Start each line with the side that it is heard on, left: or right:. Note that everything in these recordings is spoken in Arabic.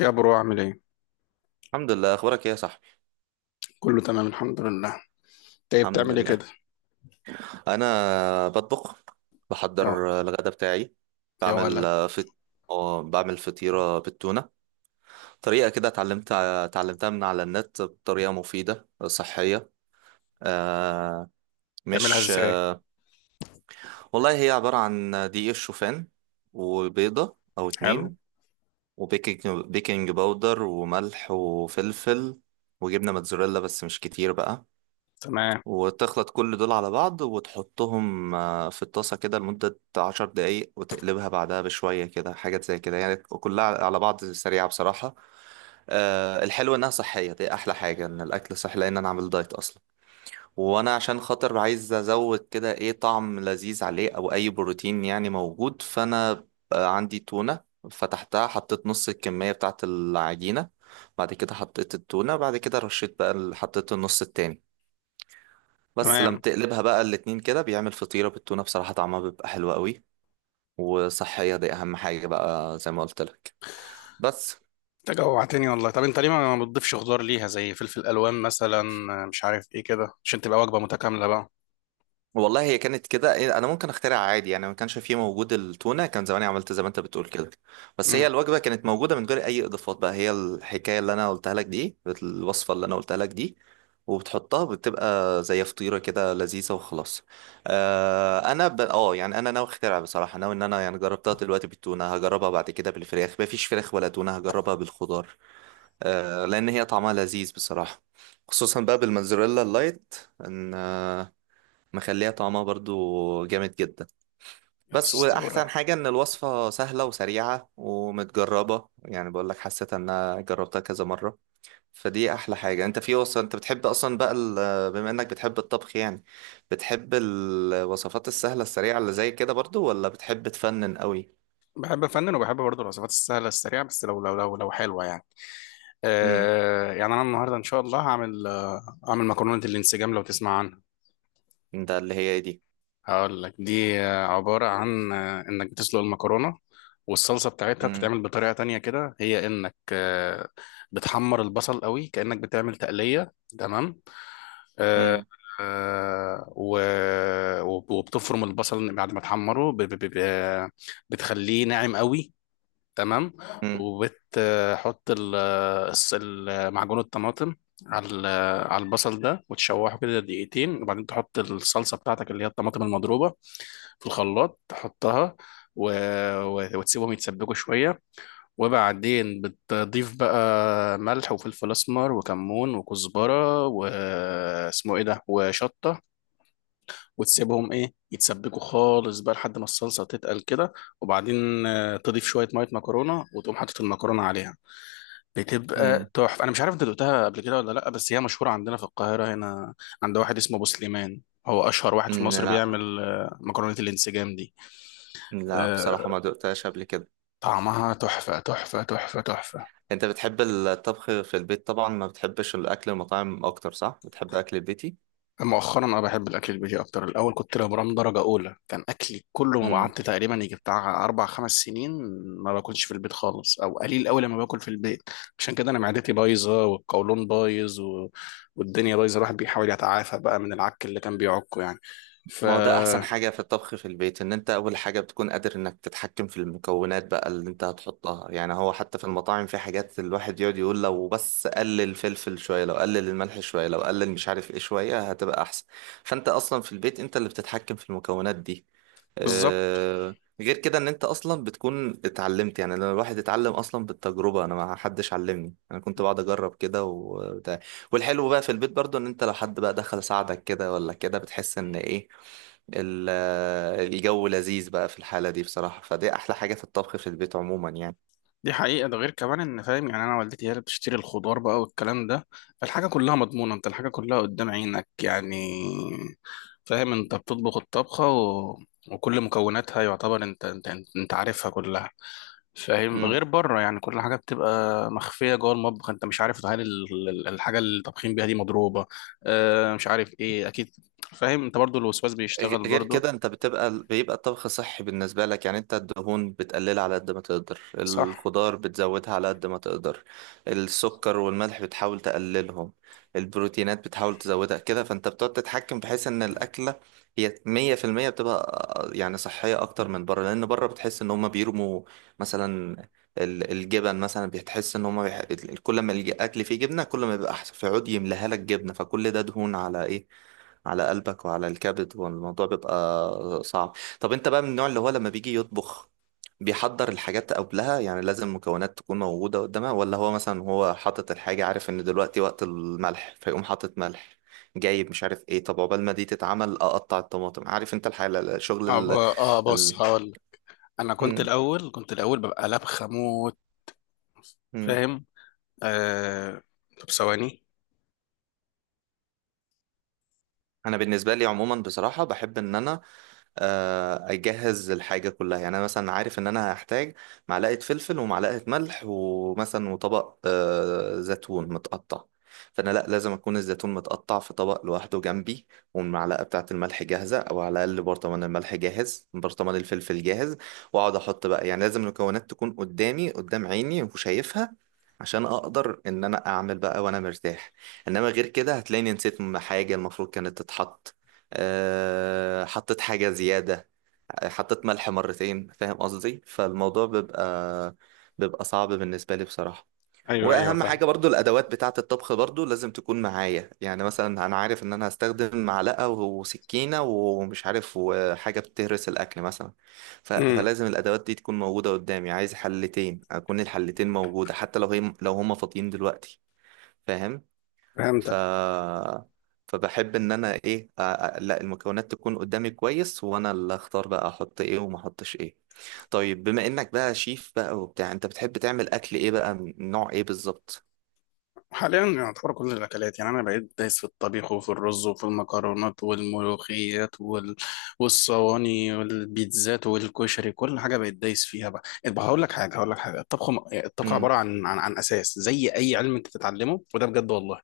left: يا برو عامل ايه؟
right: الحمد لله. اخبارك ايه يا صاحبي؟
left: كله تمام الحمد لله. انت
right: الحمد
left: بتعمل ايه كده؟
right: لله. انا بطبخ،
left: يا
right: بحضر الغداء بتاعي.
left: يا
right: بعمل
left: ولد،
right: فت... آه، بعمل فطيرة بالتونة. طريقة كده اتعلمتها من على النت، بطريقة مفيدة صحية. آه،
left: تعملها
right: مش
left: ازاي؟
right: والله هي عبارة عن دقيق الشوفان وبيضة او
left: حلو.
right: اتنين، وبيكنج بيكنج باودر وملح وفلفل وجبنة موتزاريلا، بس مش كتير بقى.
left: تمام.
right: وتخلط كل دول على بعض وتحطهم في الطاسة كده لمدة 10 دقايق، وتقلبها بعدها بشوية كده حاجات زي كده يعني، كلها على بعض سريعة بصراحة. الحلو إنها صحية، دي أحلى حاجة إن الأكل صحي، لأن أنا عامل دايت أصلا. وأنا عشان خاطر عايز أزود كده إيه، طعم لذيذ عليه أو أي بروتين يعني موجود. فأنا عندي تونة، فتحتها، حطيت نص الكمية بتاعت العجينة، بعد كده حطيت التونة، بعد كده رشيت بقى حطيت النص التاني. بس لما
left: تمام.
right: تقلبها بقى الاتنين كده بيعمل فطيرة بالتونة، بصراحة طعمها بيبقى حلو قوي. وصحية، دي أهم حاجة بقى زي ما قلت لك. بس،
left: انت جوعتني والله. طب انت ليه ما بتضيفش خضار ليها زي فلفل الوان مثلا، مش عارف ايه كده، عشان تبقى وجبة متكاملة بقى.
right: والله هي كانت كده انا ممكن اخترع عادي يعني، ما كانش فيه موجود التونه كان زماني عملت زي ما انت بتقول كده. بس هي
left: امم
right: الوجبه كانت موجوده من غير اي اضافات، بقى هي الحكايه اللي انا قلتها لك دي، الوصفه اللي انا قلتها لك دي. وبتحطها بتبقى زي فطيره كده لذيذه وخلاص. آه انا ب... اه يعني انا ناوي اخترع، بصراحه ناوي ان انا يعني جربتها دلوقتي بالتونه، هجربها بعد كده بالفراخ. ما فيش فراخ ولا تونه هجربها بالخضار. لان هي طعمها لذيذ بصراحه، خصوصا بقى بالموزاريلا اللايت، ان مخليها طعمها برضو جامد جدا.
left: يا
right: بس واحسن
left: اسطوره،
right: حاجة ان الوصفة سهلة وسريعة ومتجربة، يعني بقول لك حسيت ان انا جربتها كذا مرة. فدي احلى حاجة. انت في وصفة انت بتحب اصلا بقى بما انك بتحب الطبخ يعني، بتحب الوصفات السهلة السريعة اللي زي كده برضو، ولا بتحب تفنن قوي؟
left: بحب افنن وبحب برضه الوصفات السهلة السريعة، بس لو لو حلوة يعني.
right: امم.
left: آه يعني انا النهارده ان شاء الله هعمل، هعمل مكرونة الانسجام لو تسمع عنها.
right: ده اللي هي دي.
left: هقول لك، دي عبارة عن إنك بتسلق المكرونة، والصلصة بتاعتها
right: امم.
left: بتتعمل بطريقة تانية كده، هي إنك بتحمر البصل قوي كأنك بتعمل تقلية. تمام. آه،
right: امم.
left: وبتفرم البصل بعد ما تحمره بتخليه ناعم قوي. تمام.
right: امم.
left: وبتحط معجون الطماطم على على البصل ده، وتشوحه كده دقيقتين، وبعدين تحط الصلصة بتاعتك اللي هي الطماطم المضروبة في الخلاط، تحطها و... و... وتسيبهم يتسبكوا شوية. وبعدين بتضيف بقى ملح وفلفل أسمر وكمون وكزبرة واسمه إيه ده وشطة، وتسيبهم إيه يتسبكوا خالص بقى لحد ما الصلصة تتقل كده. وبعدين تضيف شوية مية مكرونة وتقوم حاطط المكرونة عليها. بتبقى تحفة. أنا مش عارف أنت دقتها قبل كده ولا لأ، بس هي مشهورة عندنا في القاهرة هنا، عند واحد اسمه أبو سليمان. هو أشهر واحد في
right: امم.
left: مصر
right: لا،
left: بيعمل مكرونة الانسجام دي.
right: لا بصراحة
left: آه،
right: ما دقتهاش قبل كده.
left: طعمها تحفة تحفة.
right: انت بتحب الطبخ في البيت طبعا، ما بتحبش الاكل المطاعم اكتر صح؟ بتحب اكل البيتي.
left: مؤخرا أنا بحب الأكل البيتي أكتر. الأول كنت لبرام درجة أولى كان أكلي كله. ما
right: امم.
left: قعدت تقريبا يجي بتاع أربع خمس سنين ما باكلش في البيت خالص، أو قليل أوي لما باكل في البيت. عشان كده أنا معدتي بايظة والقولون بايظ و... والدنيا بايظة. الواحد بيحاول يتعافى بقى من العك اللي كان بيعكه يعني. ف،
right: ما هو ده احسن حاجه في الطبخ في البيت، ان انت اول حاجه بتكون قادر انك تتحكم في المكونات بقى اللي انت هتحطها يعني. هو حتى في المطاعم في حاجات الواحد يقعد يقول لو بس قلل الفلفل شويه، لو قلل الملح شويه، لو قلل مش عارف ايه شويه، هتبقى احسن. فانت اصلا في البيت انت اللي بتتحكم في المكونات دي.
left: بالظبط.
right: آه، غير كده ان انت اصلا بتكون اتعلمت، يعني لما الواحد اتعلم اصلا بالتجربه، انا ما حدش علمني، انا كنت بقعد اجرب كده وبتاع. والحلو بقى في البيت برضو ان انت لو حد بقى دخل ساعدك كده ولا كده بتحس ان ايه، الجو لذيذ بقى في الحاله دي بصراحه. فدي احلى حاجه في الطبخ في البيت عموما يعني.
left: دي حقيقة. ده غير كمان ان فاهم يعني، انا والدتي هي اللي بتشتري الخضار بقى والكلام ده، فالحاجة كلها مضمونة، انت الحاجة كلها قدام عينك يعني. فاهم، انت بتطبخ الطبخة و... وكل مكوناتها، يعتبر انت عارفها كلها. فاهم؟ غير بره يعني كل حاجة بتبقى مخفية جوه المطبخ، انت مش عارف هل الحاجة اللي طابخين بيها دي مضروبة، اه مش عارف ايه، اكيد. فاهم؟ انت برضو الوسواس
right: غ-
left: بيشتغل
right: غير
left: برضو.
right: كده انت بيبقى الطبخ صحي بالنسبة لك، يعني انت الدهون بتقللها على قد ما تقدر،
left: صح.
right: الخضار بتزودها على قد ما تقدر، السكر والملح بتحاول تقللهم، البروتينات بتحاول تزودها كده. فانت بتقعد تتحكم بحيث ان الأكلة هي 100% بتبقى يعني صحية أكتر من بره. لأن بره بتحس إن هما بيرموا مثلا الجبن مثلا، بتحس إن هما كل ما الأكل فيه جبنة كل ما بيبقى أحسن، فيقعد يملاها لك جبنة، فكل ده دهون على إيه، على قلبك وعلى الكبد والموضوع بيبقى صعب. طب انت بقى من النوع اللي هو لما بيجي يطبخ بيحضر الحاجات قبلها، يعني لازم المكونات تكون موجودة قدامها، ولا هو مثلا هو حاطط الحاجة عارف ان دلوقتي وقت الملح فيقوم حاطط ملح، جايب مش عارف ايه، طب عقبال ما دي تتعمل اقطع الطماطم، عارف انت الحالة، الشغل
left: اه بص،
right: ال...
left: هقول. انا كنت
right: مم.
left: الاول، كنت الاول، ببقى لبخه موت.
right: مم.
left: فاهم؟ آه... طب ثواني.
right: انا بالنسبة لي عموما بصراحة بحب ان انا اجهز الحاجه كلها، يعني انا مثلا عارف ان انا هحتاج معلقه فلفل ومعلقه ملح ومثلا وطبق زيتون متقطع، فانا لا لازم اكون الزيتون متقطع في طبق لوحده جنبي، والمعلقه بتاعه الملح جاهزه، او على الاقل برطمان الملح جاهز برطمان الفلفل جاهز، واقعد احط بقى. يعني لازم المكونات تكون قدامي قدام عيني وشايفها، عشان اقدر ان انا اعمل بقى وانا مرتاح. انما غير كده هتلاقيني نسيت حاجه المفروض كانت تتحط، حطيت حاجة زيادة، حطيت ملح مرتين، فاهم قصدي. فالموضوع بيبقى صعب بالنسبة لي بصراحة.
left: ايوه ايوه،
right: وأهم
left: فاهم.
right: حاجة برضو الأدوات بتاعة الطبخ برضو لازم تكون معايا، يعني مثلا أنا عارف إن أنا هستخدم معلقة وسكينة ومش عارف وحاجة بتهرس الأكل مثلا.
left: امم
right: فلازم الأدوات دي تكون موجودة قدامي، عايز حلتين أكون الحلتين موجودة حتى لو هي لو هما فاضيين دلوقتي. فاهم. ف
left: فهمتك.
right: فبحب ان انا ايه لا، المكونات تكون قدامي كويس وانا اللي اختار بقى احط ايه وما احطش ايه. طيب بما انك بقى شيف بقى وبتاع، انت بتحب تعمل اكل ايه بقى، من نوع ايه بالظبط؟
left: حاليا يعتبر كل الاكلات يعني، انا بقيت دايس في الطبيخ وفي الرز وفي المكرونات والملوخيات وال... والصواني والبيتزات والكشري، كل حاجه بقيت دايس فيها بقى. طب هقول لك حاجه، هقول لك حاجه، الطبخ الطبخ
right: امم.
left: عباره عن عن اساس زي اي علم انت تتعلمه، وده بجد والله.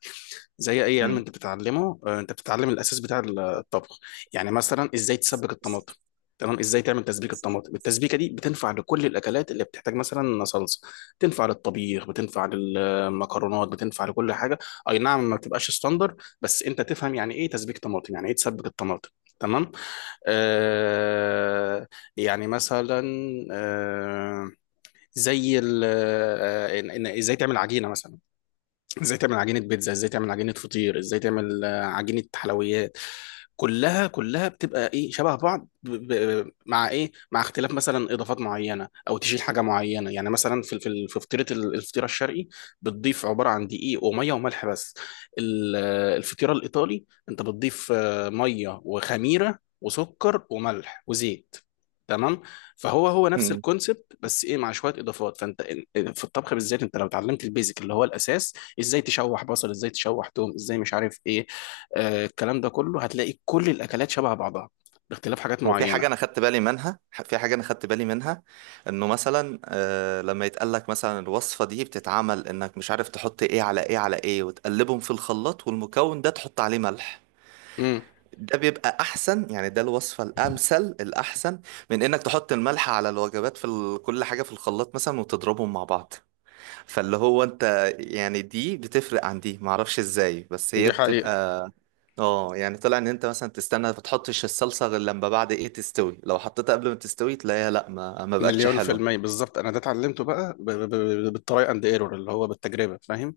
left: زي اي علم
right: امم.
left: انت بتتعلمه، انت بتتعلم الاساس بتاع الطبخ. يعني مثلا ازاي تسبك الطماطم. تمام؟ ازاي تعمل تسبيك الطماطم. التسبيكه دي بتنفع لكل الاكلات اللي بتحتاج مثلا صلصه، بتنفع للطبيخ بتنفع للمكرونات بتنفع لكل حاجه. اي نعم، ما بتبقاش ستاندر، بس انت تفهم يعني ايه تسبيك طماطم، يعني ايه تسبك الطماطم. تمام؟ آه، يعني مثلا، آه، زي ازاي تعمل عجينه مثلا. ازاي تعمل عجينة بيتزا، ازاي تعمل عجينة فطير، ازاي تعمل عجينة حلويات. كلها بتبقى ايه، شبه بعض مع ايه، مع اختلاف مثلا اضافات معينة او تشيل حاجة معينة. يعني مثلا في في فطيرة الفطيرة الشرقي، بتضيف عبارة عن دقيق ومية وملح بس. الفطيرة الايطالي انت بتضيف مية وخميرة وسكر وملح وزيت. تمام؟ فهو، هو نفس
right: امم.
left: الكونسبت، بس ايه، مع شويه اضافات. فانت في الطبخ بالذات، انت لو اتعلمت البيزك اللي هو الاساس، ازاي تشوح بصل، ازاي تشوح توم، ازاي مش عارف ايه، آه الكلام ده كله، هتلاقي كل الاكلات شبه بعضها باختلاف حاجات
right: وفي حاجة أنا
left: معينه.
right: خدت بالي منها، في حاجة أنا خدت بالي منها، إنه مثلا آه لما يتقالك مثلا الوصفة دي بتتعمل إنك مش عارف تحط إيه على إيه على إيه وتقلبهم في الخلاط، والمكون ده تحط عليه ملح،
left: امم
right: ده بيبقى احسن يعني، ده الوصفه الامثل الاحسن من انك تحط الملح على الوجبات في كل حاجه في الخلاط مثلا وتضربهم مع بعض. فاللي هو انت يعني دي بتفرق عن دي معرفش ازاي، بس هي
left: دي حقيقة.
right: بتبقى. اه يعني طلع ان انت مثلا تستنى ما تحطش الصلصه غير لما بعد ايه تستوي، لو حطيتها قبل ما تستوي تلاقيها لا ما بقتش
left: مليون في
right: حلوه.
left: المية، بالظبط. أنا ده اتعلمته بقى بالتراي أند ايرور، اللي هو بالتجربة. فاهم؟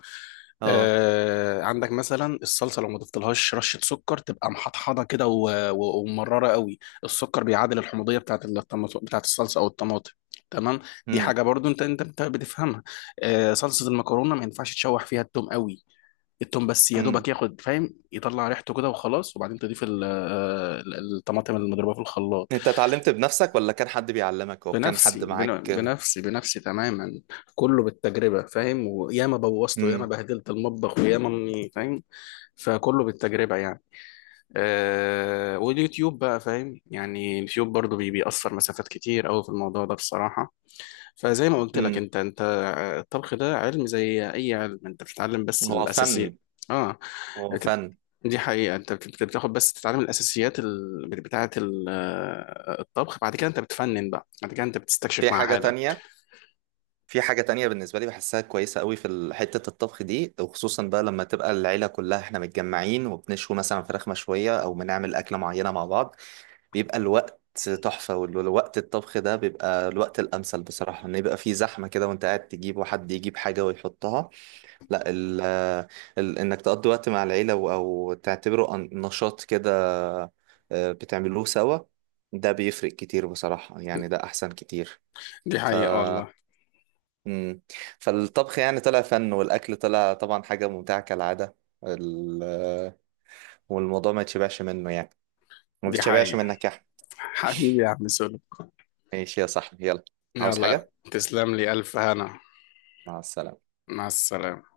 right: اه.
left: آه، عندك مثلا الصلصة لو ما ضفتلهاش رشة سكر تبقى محطحضة كده ومررة قوي. السكر بيعادل الحموضية بتاعت الطماط، بتاعت الصلصة أو الطماطم. تمام؟ دي
right: امم.
left: حاجة برضو أنت بتفهمها. آه، صلصة المكرونة ما ينفعش تشوح فيها التوم قوي. التوم بس يا
right: امم.
left: دوبك ياخد، فاهم، يطلع ريحته كده وخلاص، وبعدين تضيف الطماطم المضروبه في الخلاط.
right: انت اتعلمت بنفسك ولا كان حد بيعلمك او كان حد معاك؟
left: بنفسي، تماما. كله بالتجربه، فاهم؟ وياما بوظته، ياما
right: امم.
left: بهدلت المطبخ، وياما اني فاهم. فكله بالتجربه يعني. آه، واليوتيوب بقى، فاهم يعني، اليوتيوب برضو بيأثر مسافات كتير قوي في الموضوع ده بصراحه. فزي ما قلت لك،
right: امم.
left: انت الطبخ ده علم زي اي علم انت بتتعلم بس
right: هو
left: الاساسيات.
right: فن.
left: اه.
right: هو
left: بت-
right: فن.
left: دي حقيقة. انت بتاخد بس تتعلم الاساسيات بتاعة ال... آه، الطبخ، بعد كده انت بتفنن بقى، بعد كده انت
right: في
left: بتستكشف مع
right: حاجه
left: حالك.
right: تانية، في حاجة تانية بالنسبة لي بحسها كويسة قوي في حتة الطبخ دي، وخصوصا بقى لما تبقى العيلة كلها احنا متجمعين وبنشوي مثلا فراخ مشوية أو بنعمل أكلة معينة مع بعض، بيبقى الوقت تحفة. والوقت الطبخ ده بيبقى الوقت الأمثل بصراحة، إن يبقى في زحمة كده وأنت قاعد تجيب وحد يجيب حاجة ويحطها، لا. ال ال إنك تقضي وقت مع العيلة أو تعتبره نشاط كده بتعملوه سوا، ده بيفرق كتير بصراحة يعني، ده أحسن كتير.
left: دي
right: ف
left: حقيقة والله.
right: مم. فالطبخ يعني طلع فن، والأكل طلع طبعا حاجة ممتعة كالعادة. ال- والموضوع ما يتشبعش منه يعني، ما
left: دي
right: تتشبعش
left: حقيقة.
right: منك يا أحمد.
left: حبيبي يا عم سولو.
right: ماشي يا صاحبي، يلا. عاوز
left: يلا
right: حاجة؟
left: تسلم لي الف هنا.
right: مع السلامة.
left: مع السلامة.